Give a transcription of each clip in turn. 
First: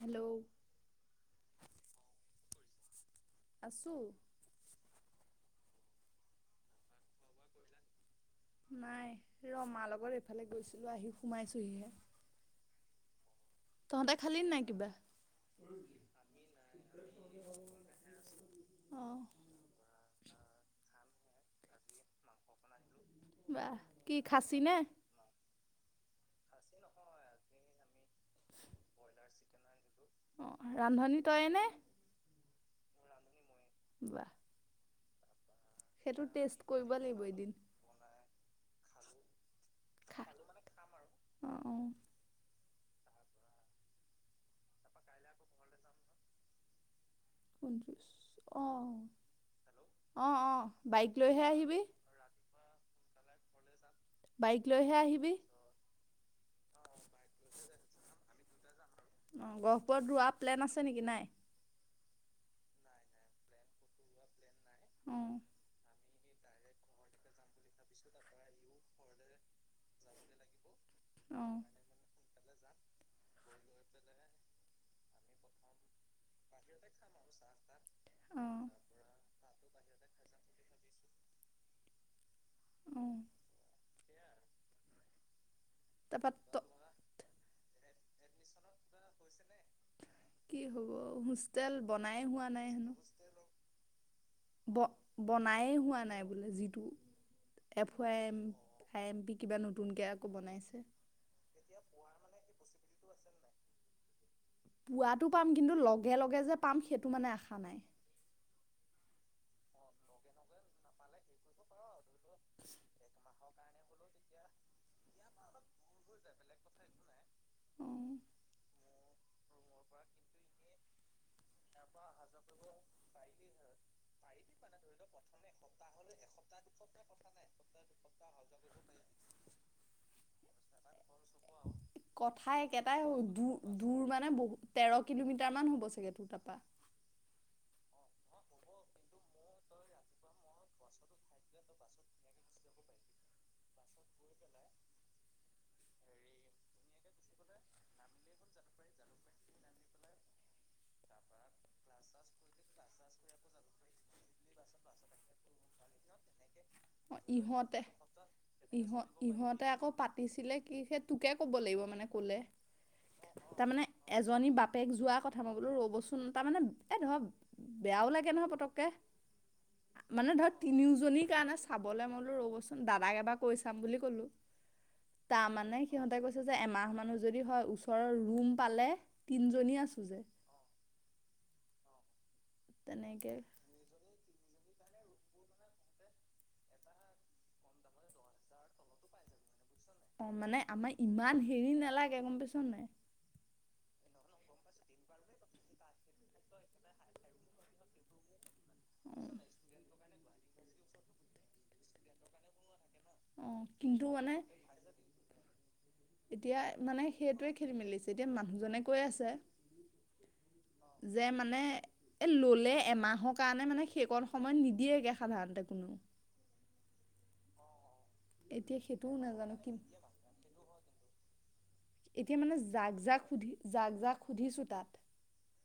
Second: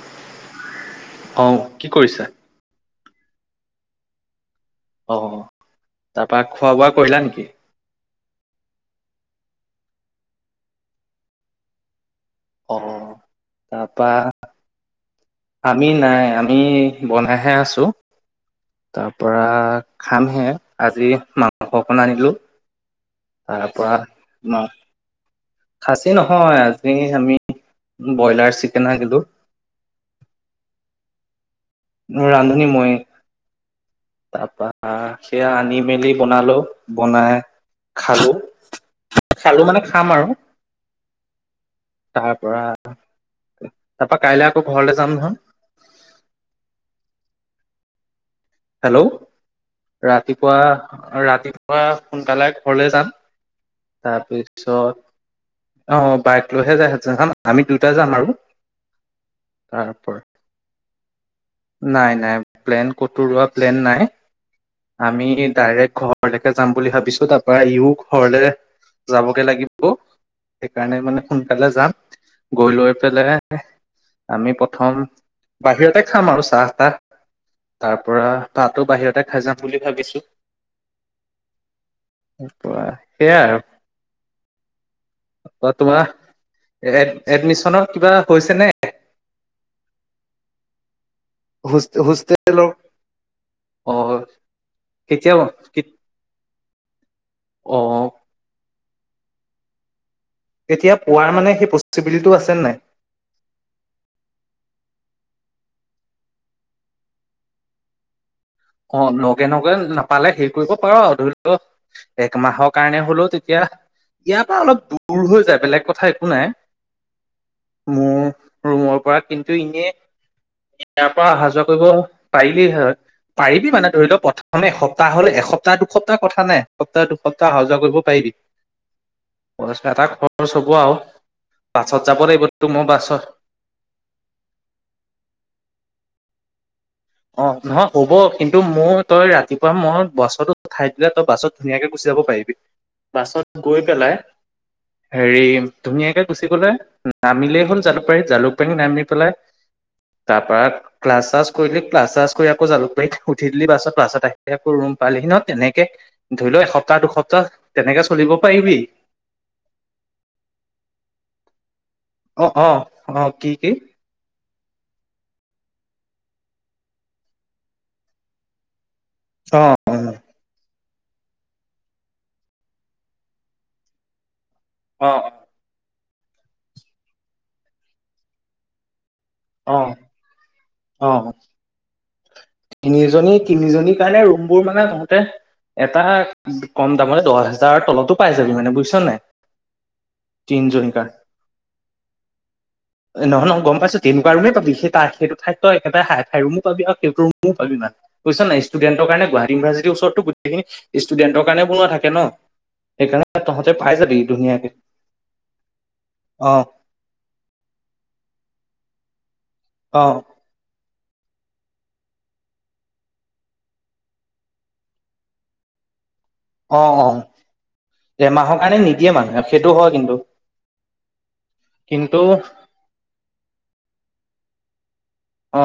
Hello. অহ কি কৰিছা। আছো। অ তাৰ পৰা খোৱা বোৱা কৰিলা নেকি। নাই ৰ মাৰ লগত এইফালে গৈছিলো আহি সোমাইছোহি। অহ তাৰপা। নাই কিবা আমি নাই আমি বনাই হে আছো অ তাৰ পৰা। খামহে আজি মাংস অকণ আনিলোঁ। তাৰ বাহ পৰা কি খাচী ন। নে খাচী নহয় আজি আমি ব্ৰইলাৰ চিকেন আনিলোঁ। অ ৰান্ধনী তই নে। মোৰ ৰান্ধনী মইয়ে। বাহ। আহ সেয়া আনি মেলি সেইটো টেষ্ট বনালো কৰিব লাগিব বনাই এদিন খালো। চালো মানে খাম খা আৰু। অ অ তাৰাপা কাইলে আকৌ ঘৰলে যাম নহয়। পোনত্ৰিছ [unintelligible] হেল্ল' অ ৰাতিপুৱা বাইক লৈহে আহিবি ৰাতিপুৱা সোনকালে ঘৰলে যাম। বাইক তাৰপিছত লৈহে আহিবি অ। বাইক লৈহে যাই আমি দুইটাই যাম আৰু। অ তাৰ গহপুৰত পৰা ৰোৱা প্লেন আছে নেকি নাই। নাই নাই পন প্লেন নাই অ আমি। ঘৰলৈকে যাম বুলি ভাবিছো তাৰ পৰা ই ও ঘৰলে যাবগে লাগিব। সেইকাৰণে মানে অ সোনকালে যাম। গৈ লৈ পেলাই আমি প্ৰথম বাহিৰতে। খাম আৰু চাহ তাহ তাৰ পৰা অ ভাতো বাহিৰতে খাই যাম। বুলি ভাবিছো অ সেয়াই আৰু। বা তাৰপৰা ত তোমাৰ এ এডমিচনত কিবা হৈছে নে। কি হব হোষ্টেল বনাই হোৱা হোষ্টেলৰ নাই হেনো অ ব কেতিয়া বনাই হোৱা অ নাই বোলে যিটো অফ টাইম। খাই এম পি কিবা নতুন কে। তেতিয়া পোৱাৰ মানে সেই পচিবিলিটিটো আছে নাই পোৱাতটো পাম কিন্তু লগে লগে যে পাম সেইটো মানে আশা নাই। অ লগে লগে নাপালে হেৰি কৰিব পাৰ ধৰি লও একমাহৰ কাৰণে হলেও তেতিয়া ইয়াৰ পৰা অলপ দূৰ হৈ যায় বেলেগ কথা একো নাই। অ', মোৰ ৰুমৰ পৰা কিন্তু এনে ইয়াৰ পৰা অহা যোৱা কৰিব পাৰিলি হয় পাৰিবি মানে ধৰি লওক প্ৰথমে এসপ্তাহ হ'লে এসপ্তাহ দুসপ্তাহ কথা নাই। এসপ্তাহ দুসপ্তাহ অহা যোৱা কৰিব পাৰিবি। এটা খৰ চব আও কথাই একেটাই হব দূৰ দূৰ মানে বহুত তেৰ কিলোমিটাৰ মান হ'ব চাগে তোৰ তা পা। পা [unintelligible] অ নহয় হ'ব কিন্তু মোৰ তই ৰাতিপুৱা মই বাছ উঠাই দিলে তই বাছত ধুনীয়াকে গুচি। যাব পাৰিবি বাছত গৈ পেলাই। হেৰি ধুনীয়াকে গুচি গলে নামিলেই হ'ল জালুকবাৰী জালুকবাৰী নামি পেলাই। তাৰ পৰা ক্লাছ চ্লাছ কৰি। ক্লা চ্লাছ কৰি আকৌ জালুকাৰ উঠি দিলি বাছত ক্লাছত আহি আকৌ ৰোম পালেহি ন তেনেকে ধৰি লও একস। অ ইহঁতে ইহ ইহঁতে আকৌ পাতিছিলে কি সেই তোকে ক'ব লাগিব। মানে কলে অ অ অ কি তাৰ কি মানে এজনী বাপ। বাপেক যোৱা কথা মই বোলো ৰ'বচোন তাৰ মানে এই ধৰ বেয়াও লাগে নহয় পতকে অ মানে ধৰক তিনিওজনীৰ কাৰণে চাবলৈ মইলো ৰ'বচোন দাদাক এবাৰ কৈ চাম বুলি ক'লো অ অ তাৰ মানে সিহঁতে কৈছে যে এমাহ মানুহ যদি হয় ওচৰৰ ৰুম পালে। তিনিজনী অ আছো যে অ তিনিজনী তেনেকে তিনিজনীৰ কাৰণে ৰুমবোৰ মানে তহতে এটা কম দামতে দহ হোজাৰৰ তলতো পাই যাবি মানে বুজিছ নাই অ মানে তিনিজনীৰ আমাৰ কাৰণে ইমান হেৰি নালাগে গম পাইছ নাই। পিছো তেনেকুৱা ৰোমে পাবি ত সেইটো ঠাই ত‌ই এটা হাইফাই ৰোমো পাবি সেইটো ৰোম ৰোমো পাবি না বুজিছ নাই ইষ্টুডেন্টৰ অ কাৰণে গুৱাহাটী ইউনিৰ্চিটিৰ ওচৰতো গোটেই খিনি ষ্টুডেণ্ট কাৰণে বনোৱা থাকে ন। সেইকাৰণে অ তহঁতে পাই কিন্তু যাবি মানে ধুনীয়াকে। অ এতিয়া মানে সেইটোৱে খেলি মেলিছে এতিয়া মানুহজনে কৈ আছে অ যে মানে এ ললে এমাহৰ কাৰণে মানে সেইকণ সময় নিদিয়েগে সাধাৰণতে ক অ অ এমাহৰ এতিয়া কাৰণে নিদিয়ে সেইটোও মানুহে নাজানো কি সেইটো হয় কিন্তু। কিন্তু এতিয়া মানে জাক- জাক সুধ জাক জাক সুধিছো তাত অ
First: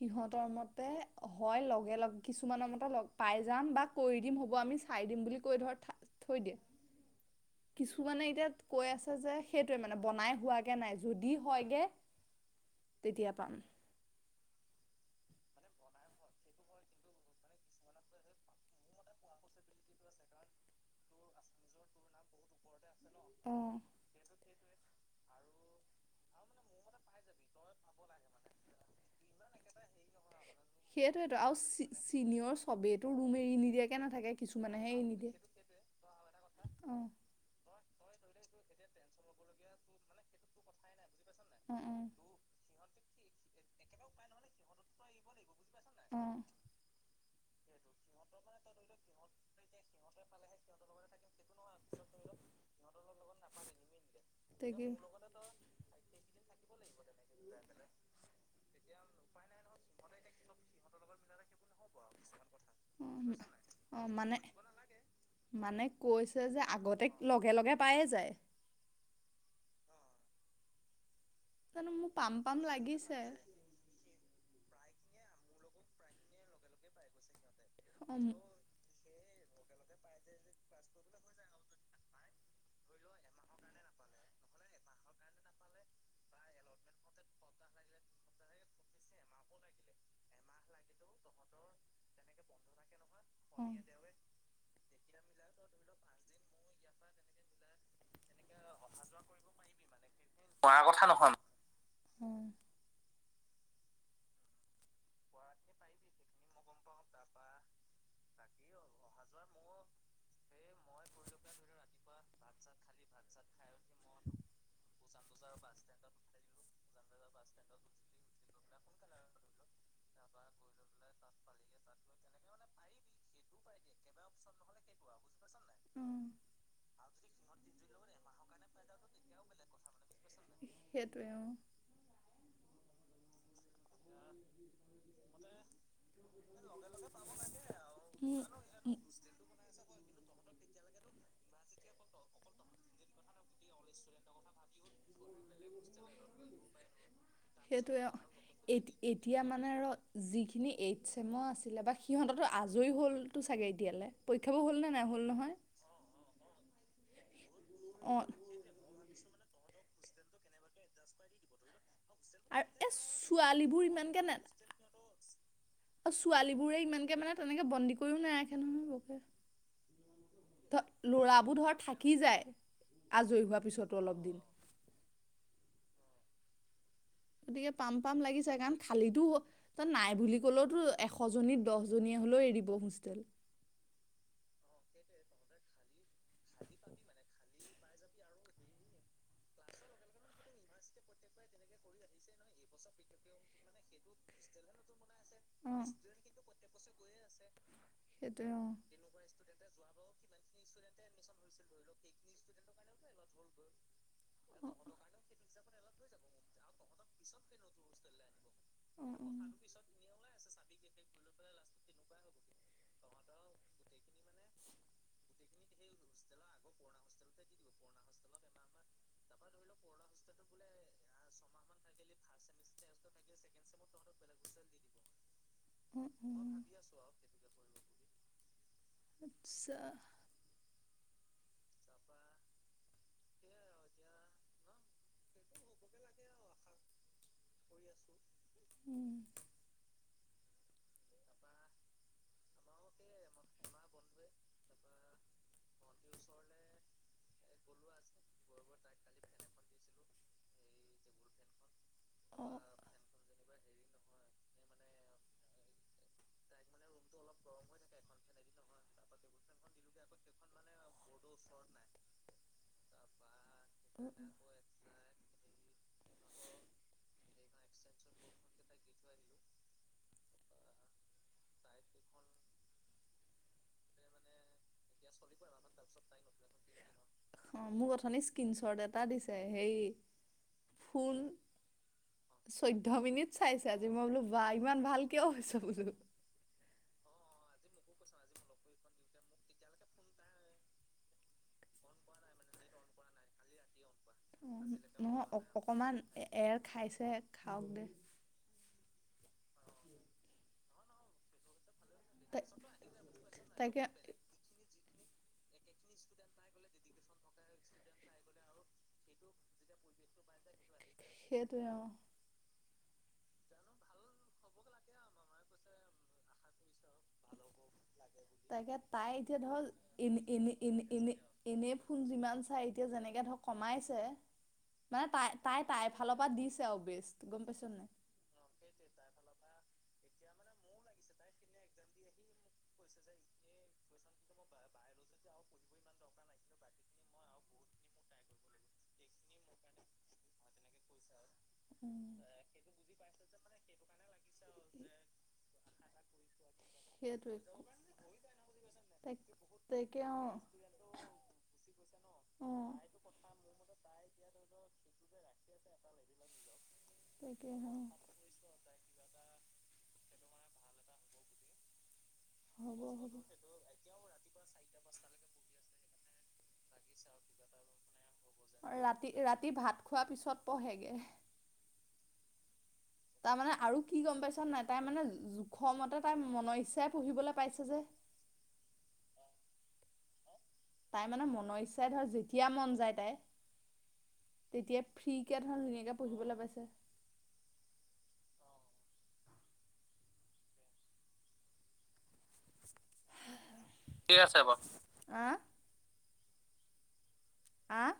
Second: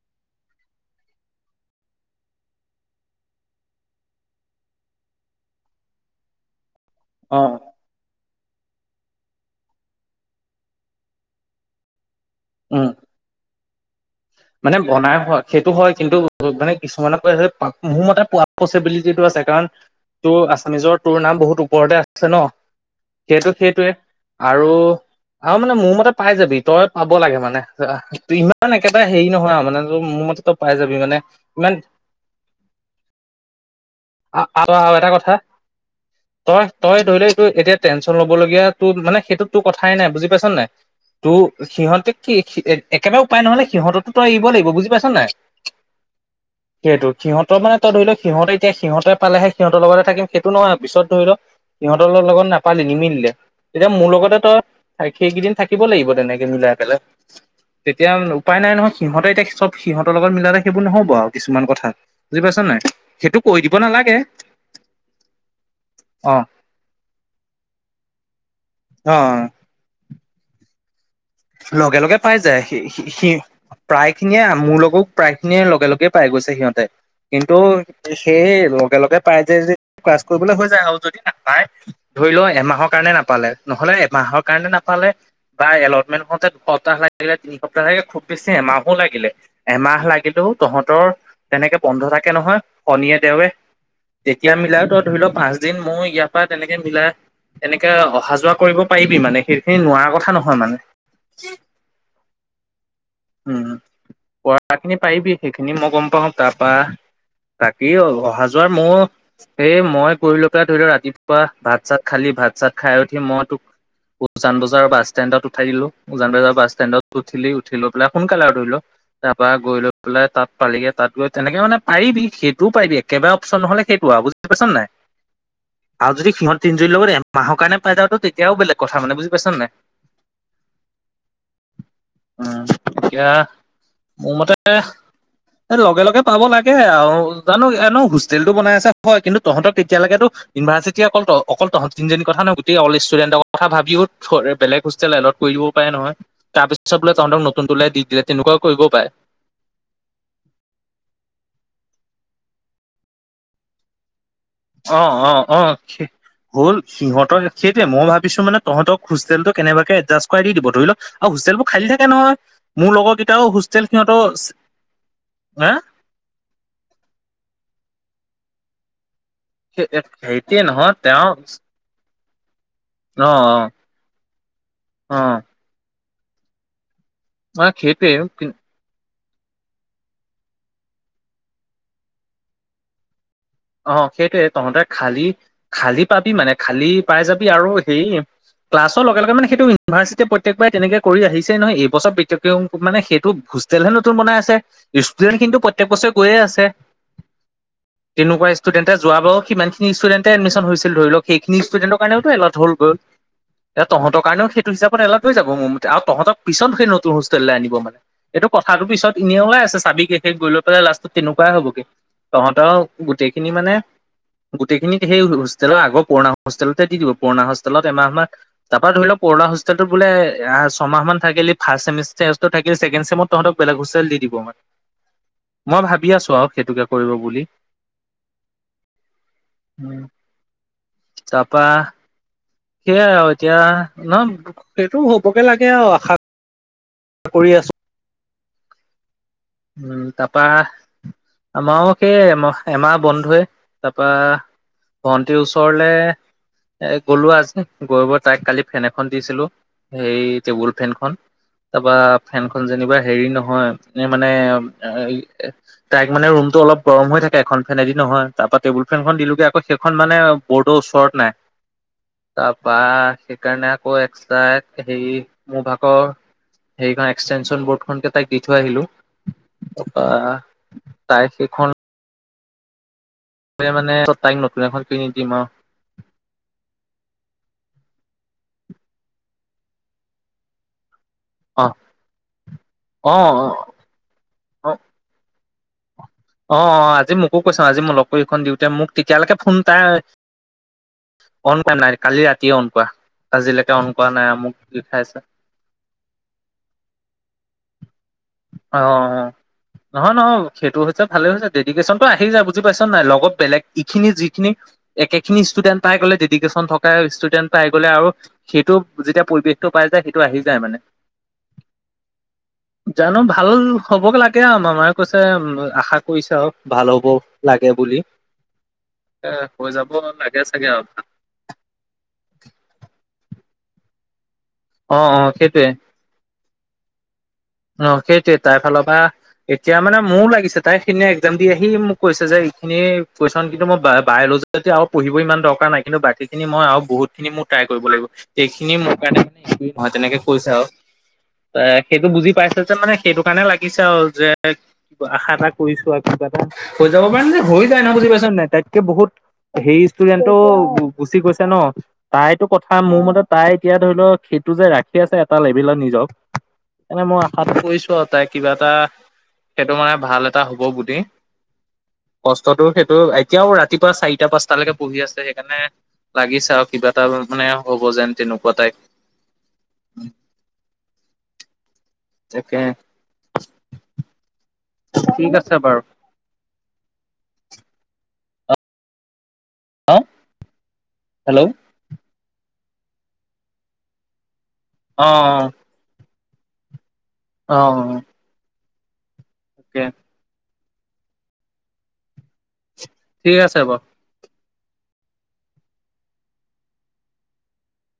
সিহঁতৰ মতে হয় লগে লগে কিছুমানৰ মতে লগে পাই যাম বা কৰি দিম হ'ব আমি চাই বুলি কৈ ধৰ থৈ দিয়ে, অ কিছুমানে এতিয়া। কৈ আছে যে সেইটোয়ে মানে বনাই হোৱাগে নাই যদি হয়গে। উম তেতিয়া পাম মানে বনাই হয় সেইটো হয় কিন্তু মানে কিছুমানে কয় যে মোৰ মতে পোৱা পচিবিলিটিটো আছে। কাৰণ তোৰ আছামিজৰ তোৰ নাম বহুত ওপৰতে আছে ন। সেইটো অ সেইটোৱে। আৰু আৰু মানে মোৰ মতে পাই যাবি তই পাব লাগে মানে ইমান একে এ হেৰি নহয় আৰু মানে মোৰ মতে। মানে সেইটোৱেটো ইমান আৰু চিনিয়ৰ চবেইটো ৰোম এৰি নিদিয়ে। নাথাকে আৰু কিছুমানেহে -আৰু এৰি এটা কথা তই অ -তই ধৰি ল এইটো এতিয়া টেনচন ল'ব লগীয়া তো মানে সেইটোত তোৰ কথাই নাই বুজি পাইছ নাই তো অ অ সিহঁতে কি একেবাৰে উপায় নহলে সিহঁতো তই এৰিব লাগিব বুজি পাইছ নাই অ সেইটো সিহঁতৰ মানে তই ধৰি লও সিহঁতে। তেতিয়া সিহঁতে পালেহে সিহঁতৰ লগতে থাকিম সেইটো নহয় আৰু পিছত ধৰি লও সিহঁতৰ লগত নাপালে নিমিলে তেতিয়া মোৰ লগত [unintelligible] ত তাকে সেইকেইদিন থাকিব লাগিব তেনেকে মিলাই পেলাই তেতিয়া উপায় নাই নহয়। সিহঁতে এতিয়া চব সিহঁতৰ লগত মিলালে সেইবোৰ নহ'ব আৰু কিছুমান কথা বুজি পাইছা নাই। অ সেইটো কৈ দিব অ নালাগে মানে মানে অ কৈছে যে আগতে লগে-লগে পায়েই যায়। অ'। জানো মোৰ লগে-লগে পাম পাই পাম যায়। সি- সি- লাগিছে। সি প্ৰায়খিনিয়ে মোৰ লগ বোক প্ৰায়খিনিয়ে লগে-লগেই পাই গৈছে সিহঁতে। কিন্তু অ', সেই লগে-লগে [unintelligible] পাই যে ক্লাছ কৰিবলৈ হৈ যায় আৰু যদি নাপায় ধৰি লও এমাহৰ কাৰণে নাপালে নহলে এমাহ [unintelligible] কাৰণে নাপালে বা এলট [unintelligible] হঁতে দুসপ্তাহ লাগিলে তিনি সপ্তাহ লাগিলে খুব বেছি এমাহো লাগিলে এমাহ লাগিলেও তহঁতৰ তেনেকে বন্ধ থাকে নহয় শনীয়ে দেওৱে অ', যেতিয়া মিলাই ত ধৰি ল, পাঁচ দিন মই ইয়াৰ পৰা তেনেকে মিলাই তেনেকে অহা যোৱা কৰিব পাৰিবি মানে, সেইখিনি নোৱাৰা কথা নহয় মানে। থা নহ [inaudible] উম, পঢ়াখিনি পাৰিবি। সেইখিনি মই গম পাওঁ। তাৰপা বাকী অহা-যোৱাৰ মোৰ, এই মই কৰি লৈকে ধৰি লোৱা ৰাতিপুৱা ভাত-চাত খালি ভাত-চাত খাই উঠি মই তোক উজান বজাৰ বাছ ষ্টেণ্ডত উঠাই দিলোঁ। উজান বজাৰৰ বাছ ষ্টেণ্ডত উঠিলি। উঠিলোত গলে সোনকালে আৰু ধৰি ল। তাৰপৰা গৈ লৈ বোলে তাত পালিগে। তাত গৈ তেনেকে মানে পাৰিবি। সেইটোও পাৰিবি। একেবাৰে অপশচন নহ'লে, সেইটো আও। বুজি পাইছ নে নাই? [inaudible] আৰু অ', যদি সিহঁত তিনজনীৰ লগত এমাহৰ কাৰণে পাই যাওঁ, তো তেতিয়াও বেলেগ কথা মানে। বুজি পাইছন নে? [inaudible] টোৱেও। এতিয়া মোৰ মতে এ লগে-লগে পাব লাগে আৰু। জানো এ ন', হোষ্টেলটো বনাই আছে, হয়। কিন্তু তহঁতক তেতিয়ালৈকেতো ইউনিভাৰ্চিটি অকল ত- অকল তহঁত তিনিজনীৰ কথা নহয়, গোটেই অল ইষ্টুডেণ্টৰ কথা ভাবিও থ- বেলেগ হোষ্টেল এল'ট কৰিব পাৰে নহয়। তাৰপিছত বোলে তহঁতক নতুনটোলে দি সেইটোৱে। দিলে তেনেকুৱাও কৰিব এ- পাৰে। এতিয়া মানে আৰু যিখিনি এইট চেমৰ আছিলে বা সিহঁততো আজৰি হ'লতো চাগে এতিয়ালে। পৰীক্ষাবোৰ হ'ল নে নাই হ'ল নহয় অ'-অ'-অ', শে- হ'ল। সিহঁতৰ সেইটোৱে। মই অ', ভাবিছোঁ মানে তহঁতক হোষ্টেলটো কেনেবাকে এদজাষ্ট কৰাই দি দিব। ধৰি ল, অ'- হোষ্টেলবোৰ খালি হে থাকে নহয়। আৰু এই মোৰ লগৰকেইটাও হোষ্টেল সিহঁতৰ হে আৰু ছোৱালীবোৰে ইমানকে মানে তেনেকে বন্দী কৰিও নাৰাখে নহয় বৰকে সে- অ'- সেইটোৱে নহয় তেওঁ কি যায়, অ আজৰি হোৱাৰ পিছতো অলপ দিন। অ মানে গতিকে পাম - সেইটোৱে পাম লাগিছে। কাৰণ খালি টো তাত নাই বুলি ক'লেওতো এশজনী - দহজনীয়ে হলেও এৰিব হোষ্টেল। অ' সেইটোৱে। তহঁতে খালী- খালী পাবি মানে, খালী পাই যাবি আৰু হেৰি ক্লাছৰ লগে-লগে মানে সেইটো ইউনিভাৰ্চিটিয়ে প্ৰত্যেকবাৰে তেনেকে কৰি আহিছেই নহয়। এইবছৰ [unintelligible] মানে সেইটো হোষ্টেলহে নতুন বনাই আছে। ইষ্টুডেণ্টখিনিটো অ প্ৰত্যেক বছৰে গৈয়ে আছে। তেনেকুৱা সেইটোৱে অ ষ্টুডেণ্টে যোৱা বাৰু, সিমানখিনি ষ্টুডেণ্টে এডমিচন হৈছিল ধৰি লক। সেইখিনি ষ্টুডেণ্টৰ কাৰণেওতো এলট হ'ল- গ'ল। এ তহঁতৰ কাৰণেও সেইটো হিচাপত এলট হৈ যাব মোৰ মতে। আৰু তহঁতক পিছত সেই নতুন হোষ্টেললৈ আনিব মানে। এইটো কথাটো অ পিছত এনে ওলাই আছে, চাবি গে। শেষ গৈ লৈ পেলাই লাষ্টত তেনেকুৱাই হ'বগে। তহঁতও গোটেইখিনি মানে গোটেইখিনিত সেই হোষ্টেলৰ আগৰ পুৰণা হোষ্টেলতে দি দিব। পুৰণা হোষ্টেলত এমাহমান, তাৰপৰা ধৰি ল পুৰণা হোষ্টেলটোত বোলে অ'- ছমাহ মান থাকিলি। ফাৰ্ষ্ট চেমষ্টাৰতো থাকিলি। ছেকেণ্ড চেমত তহঁতক বেলেগ হোষ্টেল দি দিব মানে। মই অ অ ভাবি আছোঁ আৰু, সেইটোকে কৰিব বুলি। আচছা [unintelligible] তাপা সেইয়াই আৰু এতিয়া নহ সেইটো হ'বগে লাগে আৰু আশা- কৰি আছো। উম উম তাৰপা আমাও সেই এমাহ বন্ধৱে তাৰপা ভন্টিৰ ওচৰলে এ গ'লো আজি গৈ তাইক কালি ফেন এখন দিছিলো সেই টেবুল ফেনখন তাৰপা অ ফেনখনন যেনিবা হেৰি নহয় এ মানে অ'- তাইক মানে ৰুমটো অলপ গৰম হৈ থাকে। এখন ফেনেদি নহয়। তাৰপৰা টেবুল ফেনখন দিলোঁগে। আকৌ সেইখন মানে বোৰ্ডৰ ওচৰত নাই। তাৰপা সেইকাৰণে আকৌ এক্সট্ৰা হেৰি মোৰ ভাগৰ সেইখন এক্সটেনশ্যন বৰ্ডখনকে তাইক দি থৈ আহিলোঁ। কপা তাই সেইখন মানে তাইক নতুন এখন কিনি দিম আৰু। নে স্ক্ৰীনশ্বট এটা দিছে হেই ফুল অ চৈধ্য অ মিনিট চাইছা আজি মই বোলো, বা ইমান ভাল কিয় হৈছ? [unintelligible] অ' - অ' আজি মোকো কৈছে। আজি মোক লগ কৰিখন দিওঁতে মোক তেতিয়ালৈকে ফোন তাই অন কৰাৱা নাই কালি ৰাতিয়ে অন কৱা আজিলৈকে অন কৰা নাই অ মোক লিখাইছে নহয় অ অকমান এৰ খাইছে খাওক দে অ অ নহয় নহয় সেইটো হৈছে ভালে হৈছে দে দেদিকেচনটো আহি তাই যায় বুজি পাইছ নে নাই লগত বেলেগ তাকে ইখিনি যিখিনি একে খিনি ষ্টুডেণ্ট পাই গলে ডেডিকেশচন থকা ষ্টুডেণ্ট পাই গলে আৰু সেইটো যেতিয়া পৰিৱেশটো পাই। সেইটো আহি যায় মানে সেইটোৱে অ। জানো ভাল হ'ব গে লাগে আৰু মামাই কৈছে আশা কৰিছে আৰু ভাল হ'ব লাগে বুলি তাকে তাই এ এতিয়া ধৰ হৈ যাব এনে লাগে এনে চাগে এনে আৰু এনে এনে ফোন যিমান চাই এতিয়া যেনেকে ধৰক কমাইছে অ মানে অ তাই সেইটোৱে তাই তাইৰ ফালৰ পৰা দিছে আৰু বেছ গম পাইছ। অ নাই সেইটোৱে তাইৰ ফালৰ পা। এতিয়া মানে মোৰো লাগিছে তাইখিনি এক্সাম দি আহি মোক কৈছে যে এইখিনি কুৱেশ্যন কিন্তু মই বায়'লজিত আৰু পঢ়িব ইমান দৰকাৰ নাই কিন্তু বাকী খিনি মই আৰু বহুত খিনি মোৰ ট্ৰাই কৰিব লাগিব এইখিনি মোৰ কাৰণে মানে- নহয় তেনেকে কৈছে আৰু এ সেইটো বুজি পাইছে যে মানে সেইটো কাৰণেটো কাৰণে লাগিছে আও যে আশা এটা কৰিছো আৰু কিবা এটা হৈ যাব পাৰে মানে হৈ সেইটোৱে যায় নহ বুজি পাইছ নাই তাইতকে বহুত তাক সেই তাকে অ ষ্টুডেন্টটো গুচি গৈছে ন তাইতো অ কথা মোৰ মতে তাই এতিয়া ধৰি লও খ টো যে ৰাখি আছে। এটা লেভলত নিজক এনে মই তাকে আশাটো অ কৰিছো আৰু তাই কিবা এটা সেইটো মানে ভাল এটা হব বুলি কষ্টটো হ'ব সেইটো হ'ব এতিয়াও ৰাতিপুৱা চাৰিটা পাঁচটালৈকে পঢ়ি আছে সেইকাৰণে লাগিছে আৰু কিবা এটা মানে হ'ব যেন তেনেকুৱা টাইপ ৰাতি ৰাতি ভাত খোৱাৰ পিছত পঢ়েগে তাকে তাৰমানে আৰু কি গম পাইছ নাই তাই মানে ঠিক আছে জোখ বাৰু মতে তাই মন ইচ্ছা পঢ়িবলৈ পাইছে যে [unintelligible] তাই মানে হেল্ল' মনৰ ইচ্ছাই ধৰ যেতিয়া মন যায় তাই তেতিয়া অ অ ফ্ৰী কে ধৰ ধুনীয়াকে পঢ়িবলৈ পাইছে। অহ অকে ঠিক আছে বাৰু ব উম আহ